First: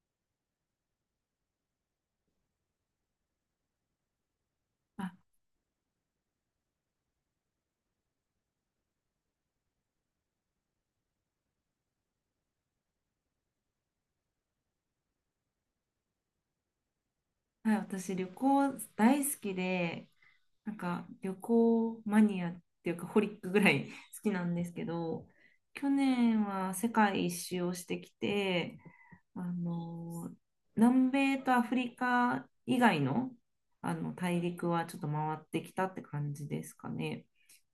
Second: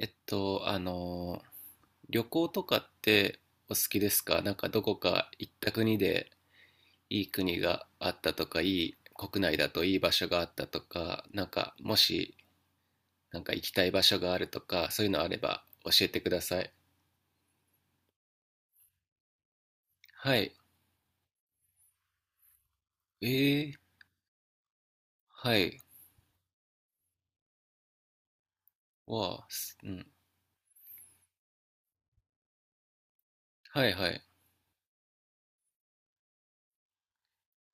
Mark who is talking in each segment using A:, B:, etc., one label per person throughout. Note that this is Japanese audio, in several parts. A: えっと、あの、旅行とかってお好きですか？なんかどこ
B: あ、
A: か行った国でいい国があったとか、いい国内だといい場所があったとか、なんかもしなんか行きたい場所があるとか、そういうのあれば教えてください。
B: はい、私旅行大好きで、
A: はい。
B: なんか旅行マニアっていうかホ
A: え
B: リックぐら
A: ー、
B: い 好きなんですけど、
A: はい。
B: 去年は世界一周をしてきて、
A: わあ、
B: あ
A: すうん。
B: の、南米とアフリカ以外の、
A: はい
B: あ
A: は
B: の
A: い。
B: 大陸はちょっと回ってきたって感じですかね。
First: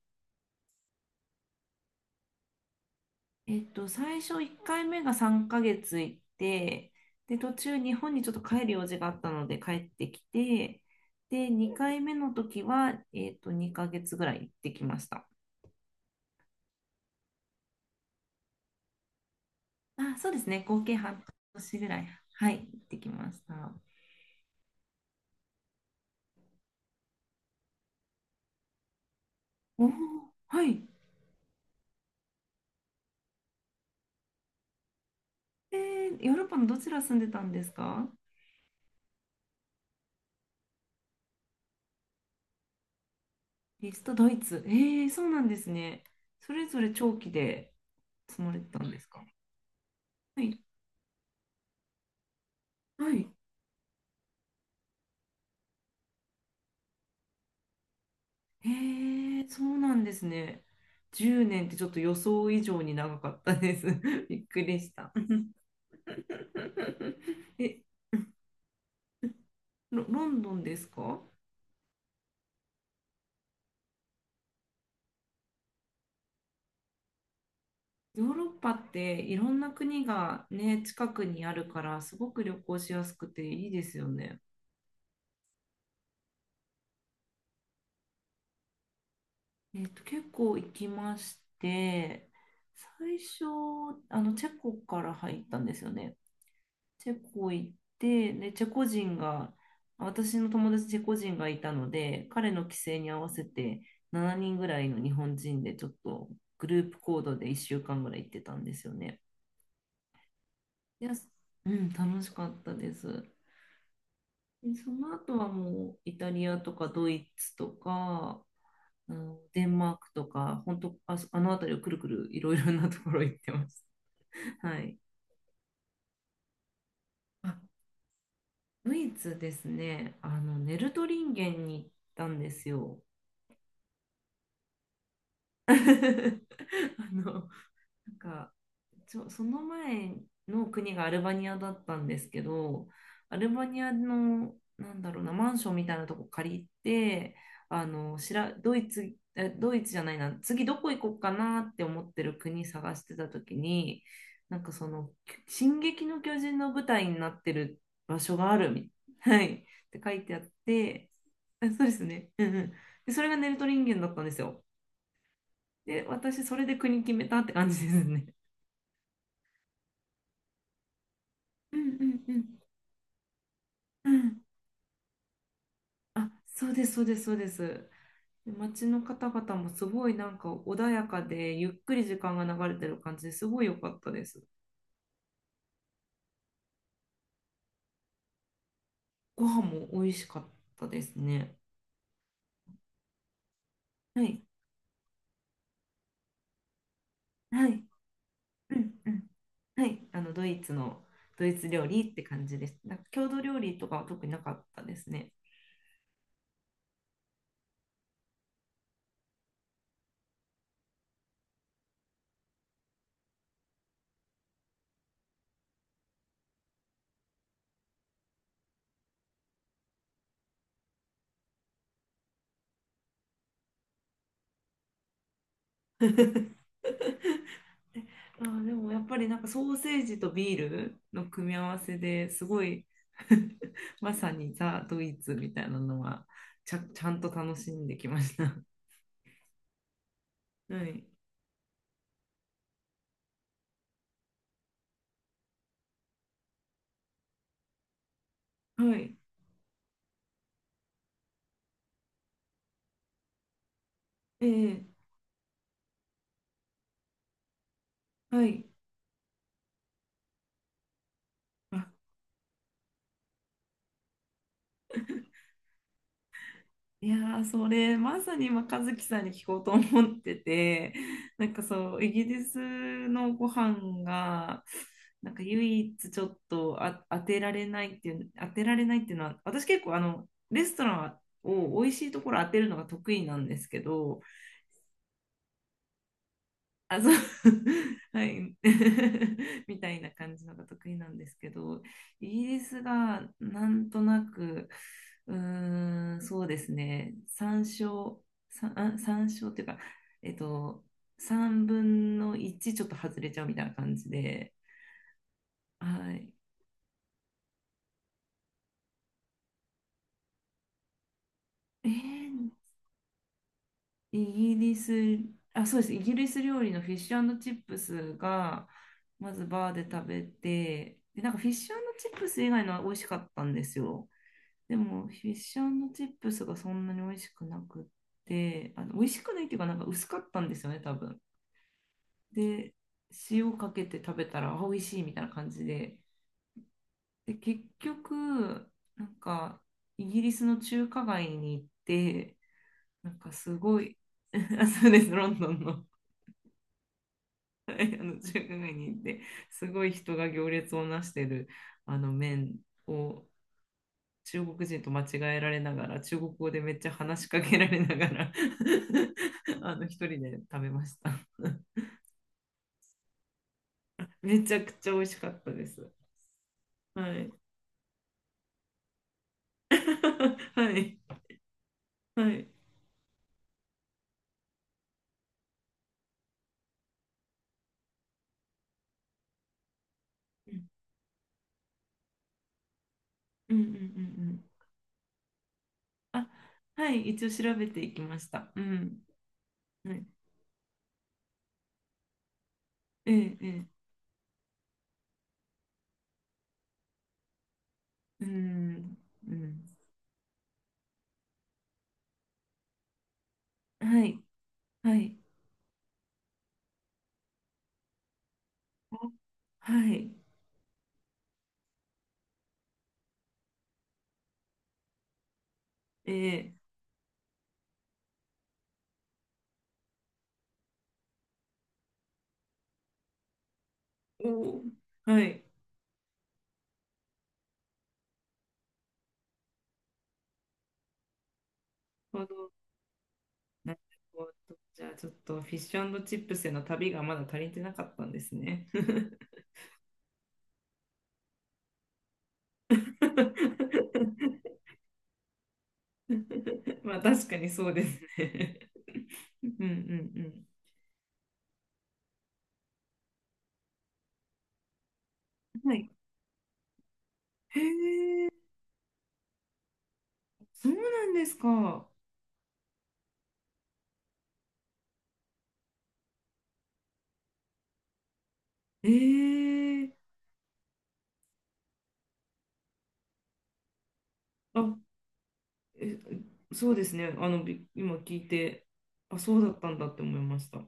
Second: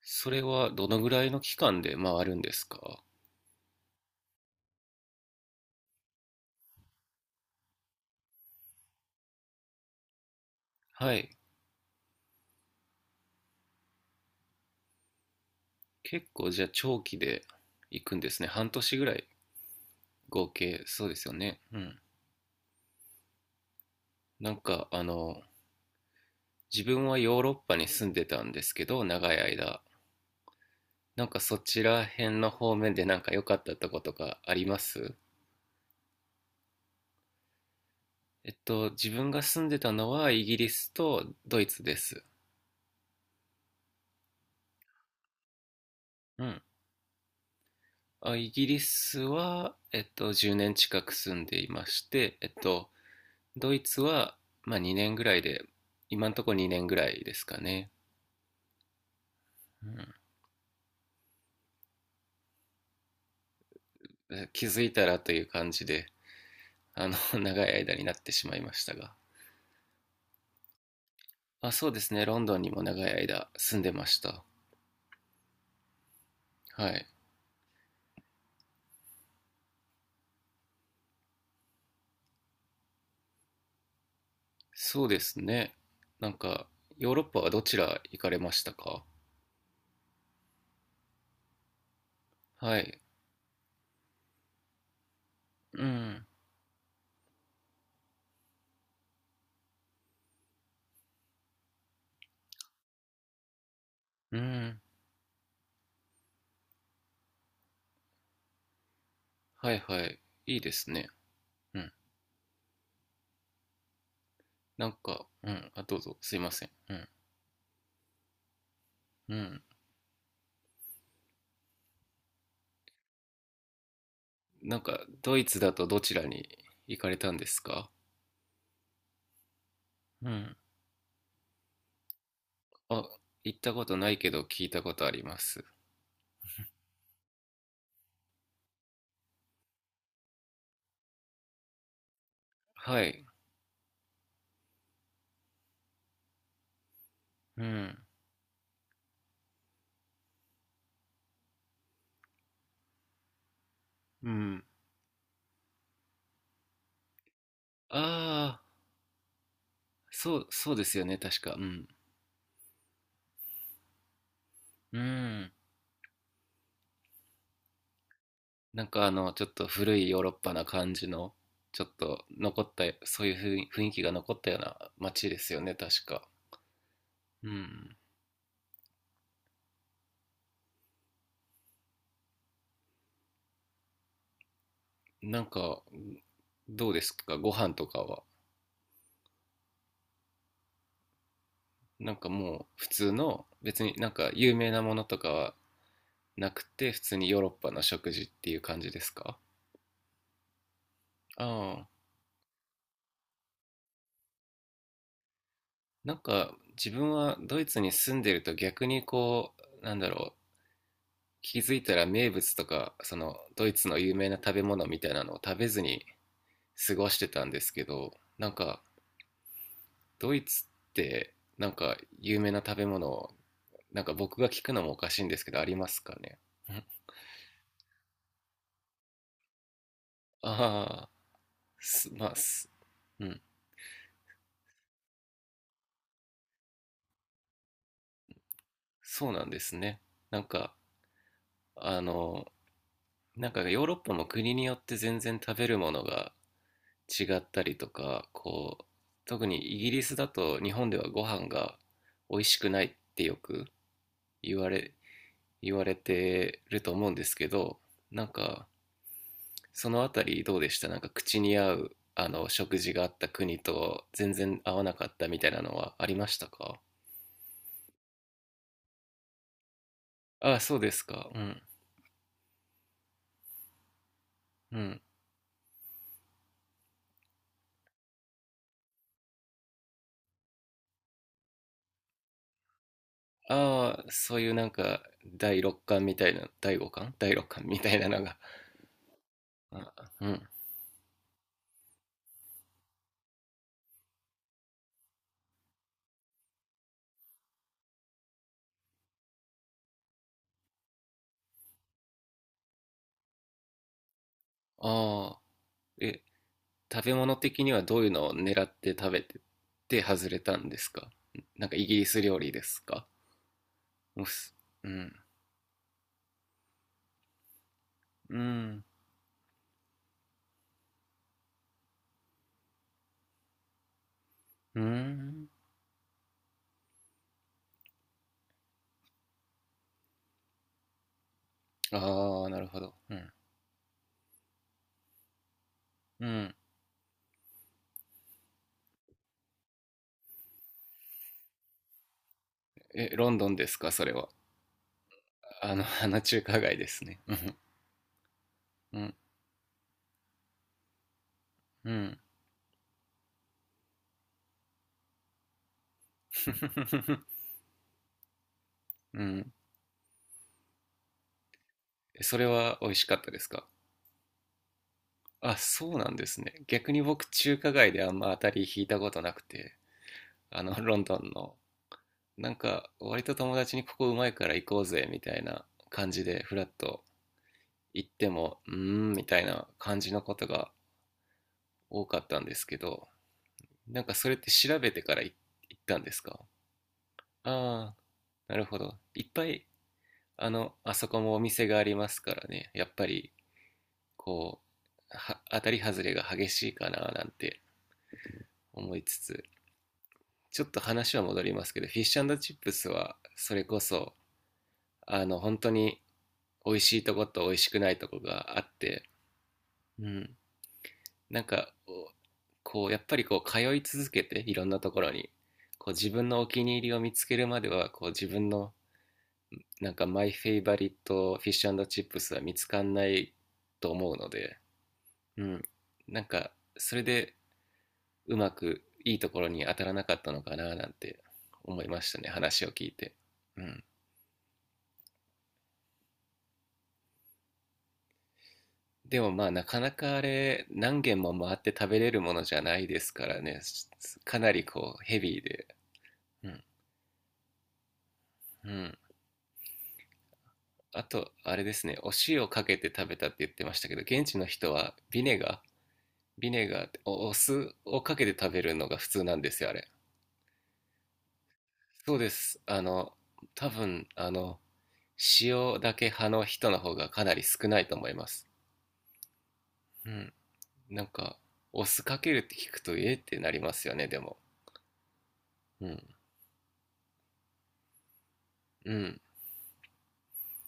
A: それはどのぐらいの期間で回るんですか？
B: 最初1回目が3ヶ月行って、で、途中日本にちょっと帰る用事があったので帰ってきて、
A: はい。
B: で、2回目の時は、2ヶ月ぐらい行ってきました。
A: 結構じゃあ長期で行くんですね。半年ぐらい
B: あ、そうで
A: 合
B: すね。合
A: 計、
B: 計
A: そうで
B: 半
A: すよね。
B: 年
A: う
B: ぐら
A: ん。
B: い、はい、行ってきました。
A: なんか自分はヨーロッパに住んでたんですけど長い間、
B: おおはい。
A: なんかそちら辺の方面でなんか良かったとことかあります？
B: ヨーロッパのどちら住んでたんですか？
A: 自分が住んでたのはイギリスとドイツです。
B: リスト、ドイツ。えー、そうなんですね。
A: う
B: そ
A: ん。
B: れぞれ長期で
A: あ、
B: 住
A: イ
B: まれ
A: ギ
B: てた
A: リ
B: んです
A: ス
B: か？
A: は
B: は
A: 10
B: い、
A: 年近く住んでいまして、えっと
B: はい。
A: ドイツはまあ2年ぐらいで、今んとこ2年ぐらいですかね。
B: へえ、そう
A: う
B: なんで
A: ん。
B: すね。10年ってちょっと予想以上に長かったです。びっく
A: 気
B: り
A: づ
B: し
A: いた
B: た。
A: らという感じで、 長い
B: え、
A: 間になってしまいましたが。
B: ロンドンですか？
A: あ、そうですね。ロンドンにも長い間住んでました。はい。
B: ヨーロッパっていろんな国がね、近くにあるからすごく旅行しやすくていいですよね。
A: そうですね。なんか、ヨーロッパはどちら行かれましたか？
B: 結構行きまして、
A: はい。
B: 最初、チェコから入ったんです
A: う
B: よね。
A: ん。
B: チェコ行って、で、チェコ人が、私の友達チェコ人がいたので、彼の帰省に合わせて7
A: う
B: 人ぐ
A: ん。
B: らいの日本人でちょっとグループ行動で1週間ぐらい行ってたんですよね。
A: はいはい。いいです
B: い
A: ね。
B: や、う
A: う
B: ん、
A: ん。
B: 楽しかったです。で、
A: な
B: そ
A: ん
B: の
A: か、
B: 後は
A: うん。あ、
B: も
A: ど
B: う
A: うぞ。
B: イタ
A: すい
B: リ
A: ま
B: ア
A: せん。
B: とか
A: う
B: ド
A: ん。
B: イツとか、う
A: う
B: ん
A: ん。
B: デンマークとか、本当、あ、あの辺りをくるくるいろいろなところ行ってます。
A: な
B: は
A: ん
B: い。
A: か、ドイツだとどちらに行かれたんで
B: あ、
A: すか？
B: ドイツですね、
A: うん。
B: ネルトリンゲンに行ったんですよ。
A: あ、行ったことないけど聞いたことあります。
B: あの、なんか、その前の国がアルバニアだったんですけど、
A: はい。
B: アルバニアの、なんだろうな、マンションみたいなとこ借りて、
A: う
B: あ
A: ん。
B: の、しら、ドイツ、えドイツじゃないな、次どこ行こうかなって思ってる国探してた時に、
A: う
B: なん
A: ん。
B: かその、進撃の巨人の舞台になってる場所があ
A: ああ、
B: るみ、はい、って書いて
A: そ
B: あっ
A: う、そうですよ
B: て、
A: ね。確か。う
B: あそう
A: ん。
B: ですね、うんうん。で、それがネルトリンゲンだったんですよ。
A: うん。
B: で、私、それで国決めたって感じですね。
A: なんかちょっと古いヨーロッパな感じの、
B: うん
A: ちょっ
B: うん
A: と
B: うん
A: 残った、そういう雰囲気
B: う
A: が残っ
B: ん
A: たような街ですよね、確か。
B: あ、そうです、そうです、そう
A: う
B: です。
A: ん。
B: で街の方々もすごいなんか穏やかで、ゆっくり時間が流れてる感じですごい良かったです。
A: なんか、どうですか、ご飯とかは。
B: ご飯も美味しかったですね。
A: なんかもう普通の、別になん
B: は
A: か
B: い、
A: 有名なものとかはなくて、普通にヨーロッ
B: は
A: パの
B: い、
A: 食事っていう
B: う
A: 感じで
B: んう
A: す
B: ん、
A: か？
B: はい、
A: あ
B: ドイツ料
A: あ、
B: 理って感じです。なんか郷土料理とかは特になかったですね。
A: なんか自分はドイツに住んでると逆にこう、なんだろう、気づいたら名物とか、そのドイツの有名な食べ物みたいなのを食べずに過ごしてたんですけど、なんかドイツってなんか有名な食べ物、なんか僕が聞くのもおかしいんですけどありますかね？ん。
B: あー、でもやっぱりなんかソーセージとビール
A: ああ、
B: の組み合わせ
A: す
B: で
A: まあ
B: すご
A: す、
B: い
A: うん、
B: まさにザ・ドイツみたいなのはちゃんと楽しんできました。
A: そうなんですね。なん か
B: はい。
A: あのなんかヨーロッパも国によって全然食べるものが違ったりとかこう、
B: はい。
A: 特にイギリスだと日本ではご飯が美味しくないってよく言わ
B: え
A: れ
B: え
A: 言われてると思うんですけど、なん
B: は
A: か
B: い。
A: そのあたりどうでした、なんか口に合う食事があった国と全然合わなかったみたいなのはありましたか？
B: いやーそれまさに今和樹さんに聞こうと思って
A: ああ、そうで
B: て
A: すか。う
B: なん
A: ん。
B: かそうイギリスのご飯が
A: うん。
B: なんか唯一ちょっと当てられないっていう当てられないっていうのは私結構あのレストランを美味しいところ当てるのが得意なんですけ
A: ああ、
B: ど、
A: そういうなんか第六感みたいな、第五
B: あ、そ
A: 感
B: う、
A: 第六感みたいな の
B: は
A: が。
B: い、みたいな
A: あ、う
B: 感じ
A: ん。
B: のが得意なんですけど、イギリスがなんとなく、そうですね、参照っていうか、えっと、3分の1ちょっと外れちゃうみたいな感じで、
A: ああ、
B: は
A: え、
B: い。
A: 食べ物的にはどういうのを狙って食べてて外れたんですか？なんかイ
B: え
A: ギリス料理
B: ー
A: ですか？うっ
B: イ
A: す、
B: ギリ
A: う
B: ス、
A: ん。
B: あ、そうです、イギリス料理のフィッシュチップス
A: う
B: が、
A: ん。
B: まずバーで食べて、で、なんかフィッシュチップス以外のは美味しかったんですよ。で
A: う
B: も、フィッ
A: ん。
B: シュチップスがそんなに美味しくなくって、美味しくないっていうか、なんか薄かったんですよね、多分。
A: ああ、なる
B: で、
A: ほど。うん。
B: 塩かけて食べたら、あ美味しいみたいな感じで。
A: うん。
B: で、結局、なんか、イギリスの中華街に行って、な
A: え、
B: ん
A: ロ
B: か
A: ンドン
B: す
A: です
B: ご
A: か、
B: い、
A: それは。
B: あそうです、ロンドンの、
A: あの中華街ですね。うん。
B: はいあの中華街に
A: う
B: 行っ
A: ん。
B: て、すごい人が行列をなしてる
A: う
B: あの
A: ん。
B: 麺を中国人と間違えられながら、中国語でめっちゃ 話しかけられながら
A: うん。
B: 一人で食べました。
A: それは美味しかったですか？
B: めちゃくちゃ美味しかった
A: あ、
B: です。
A: そうなんですね。逆に
B: は
A: 僕、
B: い。
A: 中華街であんま当たり引いたことなくて、
B: は
A: ロ
B: い。
A: ンドンの、
B: はい。
A: なんか、割と友達にここうまいから行こうぜ、みたいな感じで、フラッと行っても、うーん、みたいな感じのこと
B: うん
A: が多かったんですけど、
B: うんうんう
A: なんかそれっ
B: ん
A: て調べてから行ったんです
B: あ、
A: か？
B: はい。一応調べて
A: あ
B: い
A: あ
B: きまし
A: ー、
B: た。
A: な
B: う
A: るほど。
B: ん。
A: いっぱい
B: はい。
A: あそこもお店がありますからね、やっぱ
B: え
A: り、
B: え、ええ。
A: こう、は当たり外れが激しいかななんて
B: う
A: 思
B: ん。
A: いつ
B: う
A: つ、
B: ん。
A: ちょっと話は戻りますけど、フィッシュチップスは、それこ
B: は
A: そ、
B: い。はい。
A: 本当に美味しいとこと美味しくないとこがあっ
B: あ
A: て、
B: は
A: う
B: い。
A: ん、なんか、こう、やっぱりこう、通い続けて、いろんなところに、こう、自
B: え
A: 分のお
B: え。
A: 気に入りを見つけるまでは、こう、自分の、なんか、マイフェイバリットフィッシュチップスは見つかんないと思うので、
B: おーはい。
A: うん。なんか、それでうまくいいところに当たらなかったのかななんて思いまし
B: あ
A: た
B: の
A: ね、話を聞いて。う
B: なる
A: ん。
B: ほど。じゃあちょっとフィッシュチップスへの旅がまだ足りてなかったんですね。
A: でもまあ、なかなかあれ、何軒も回って食べれるものじゃないですからね、かな りこう、ヘビーで。うん。
B: まあ確かにそうですね。
A: うん。
B: うんうん
A: あと、あれですね、お塩かけて食べたって言ってましたけど、現地の人はビネガ
B: う
A: ー、
B: ん。はい。
A: ビネガーってお
B: へ
A: 酢をかけ
B: え、
A: て食べるのが普通なんですよ、あれ。
B: そうなんですか？
A: そうです。多分、塩だけ派の人の方がかなり少ないと思います。
B: ええ、
A: うん。なんか、お酢かけるって聞くと、えってなりますよね、でも。
B: あ、
A: うん。
B: え、そうですね。今聞いて、
A: う
B: あ、
A: ん。
B: そうだったんだって思いました。は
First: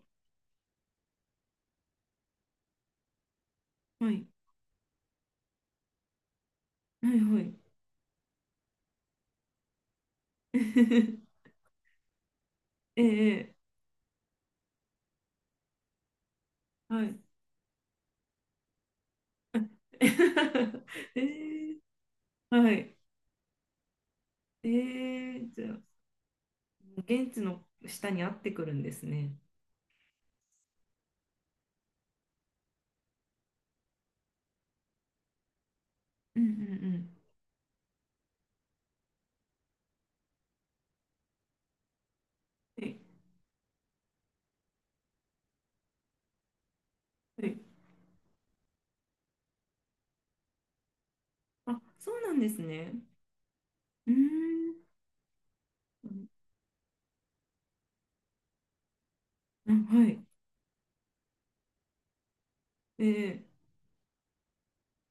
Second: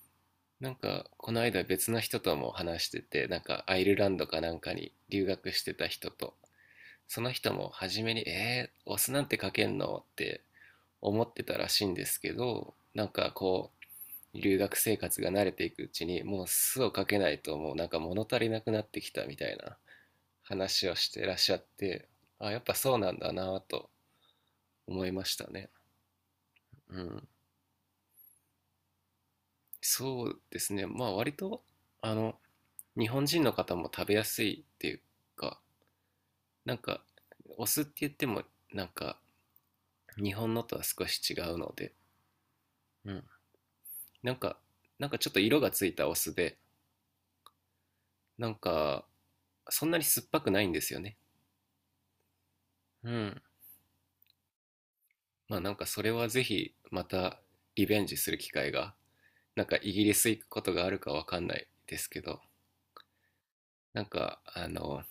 A: なんか、この間別の人とも話してて、なんか、アイルラン
B: い。
A: ドかなんかに留学してた人と、
B: はい
A: その
B: はい。
A: 人も初めに、お酢なんてかけんのって思って たらしいんですけど、
B: え
A: なんか
B: え、ええ
A: こう、留学生活が慣れていくうちに、もう酢を
B: は
A: か
B: い。
A: けないと、もうなんか物足りなくなってきたみたいな 話をしてらっしゃっ
B: ええ、
A: て、あ、やっ
B: は
A: ぱそ
B: い。
A: うなんだなと思いまし
B: え
A: た
B: え、じ
A: ね。
B: ゃあ。
A: うん、
B: 現地の下に合ってくるんですね。
A: そうですね、まあ割とあの日本人の方も食べやすいっていうか、
B: うんう
A: なんか
B: ん
A: お酢って言ってもなんか日本のとは少し違うので、
B: はい
A: うん、なんかちょっと色がついたお酢で、
B: はい。
A: なんかそんなに酸っぱくないんですよね。
B: あ、そうなんですね。
A: うん、
B: うん。
A: まあなんかそ
B: ー
A: れ
B: ん。
A: はぜひまたリベンジする機会が、なん
B: う
A: か
B: ん
A: イギ
B: は
A: リ
B: い。
A: ス行くことがあるかわかんないですけど、
B: ええ
A: なんか、あの、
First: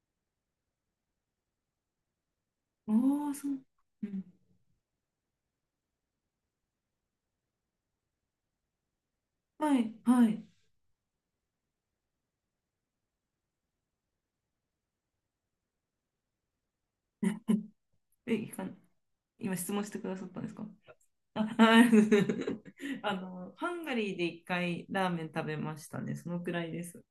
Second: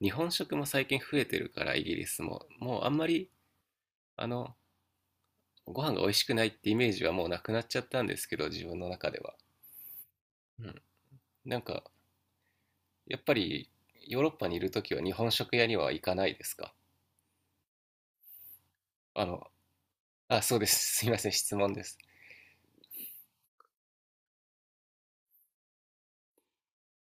A: 日本食も最近増えてるから、イギリスも。もうあ
B: ああ
A: んまり、
B: ー、そう。うん。
A: あの、ご飯が美味しくないってイメージはもうなくなっちゃったんですけど、自分の中では。
B: はい、はい。
A: うん。なんか、やっぱり、ヨーロッパにいるときは日本食屋には行かないですか？
B: え、いかん、
A: あの、
B: 今質問してくださった
A: あ、
B: んです
A: そう
B: か？
A: です。すいません、
B: あ、
A: 質問
B: は
A: です。
B: い ハンガリーで一回ラーメン食べましたね。そのくらいです。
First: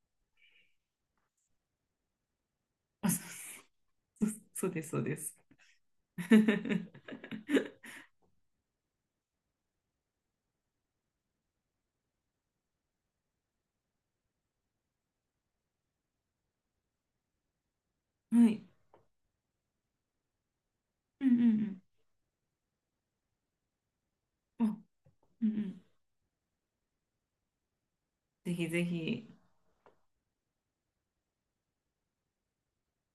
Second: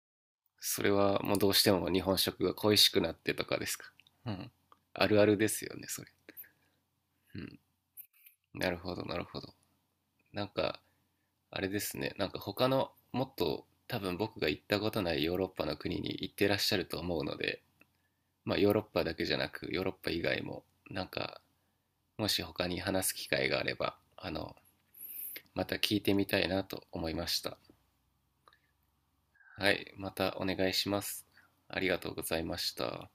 A: それはもうどうしても日本食が恋しく
B: あ、
A: なっ
B: そ
A: てとかですか？
B: う、
A: うん。
B: そうそうです、そう
A: あ
B: で
A: るあ
B: す。
A: るですよね、それ。うん。なるほど、なるほど。なんか、あれですね、なんか他のもっと多分僕が行ったことないヨーロッパの国に行ってらっしゃると思うので、
B: は
A: まあ
B: い。
A: ヨーロッパだけじゃなくヨーロッパ以外も、なん
B: うんう
A: か
B: ん
A: もし他に話す機会があれば、
B: うん。あ、うんう
A: また
B: ん。
A: 聞いてみたいなと思いました。
B: ぜひぜひ。
A: はい、またお願いします。ありがとうございました。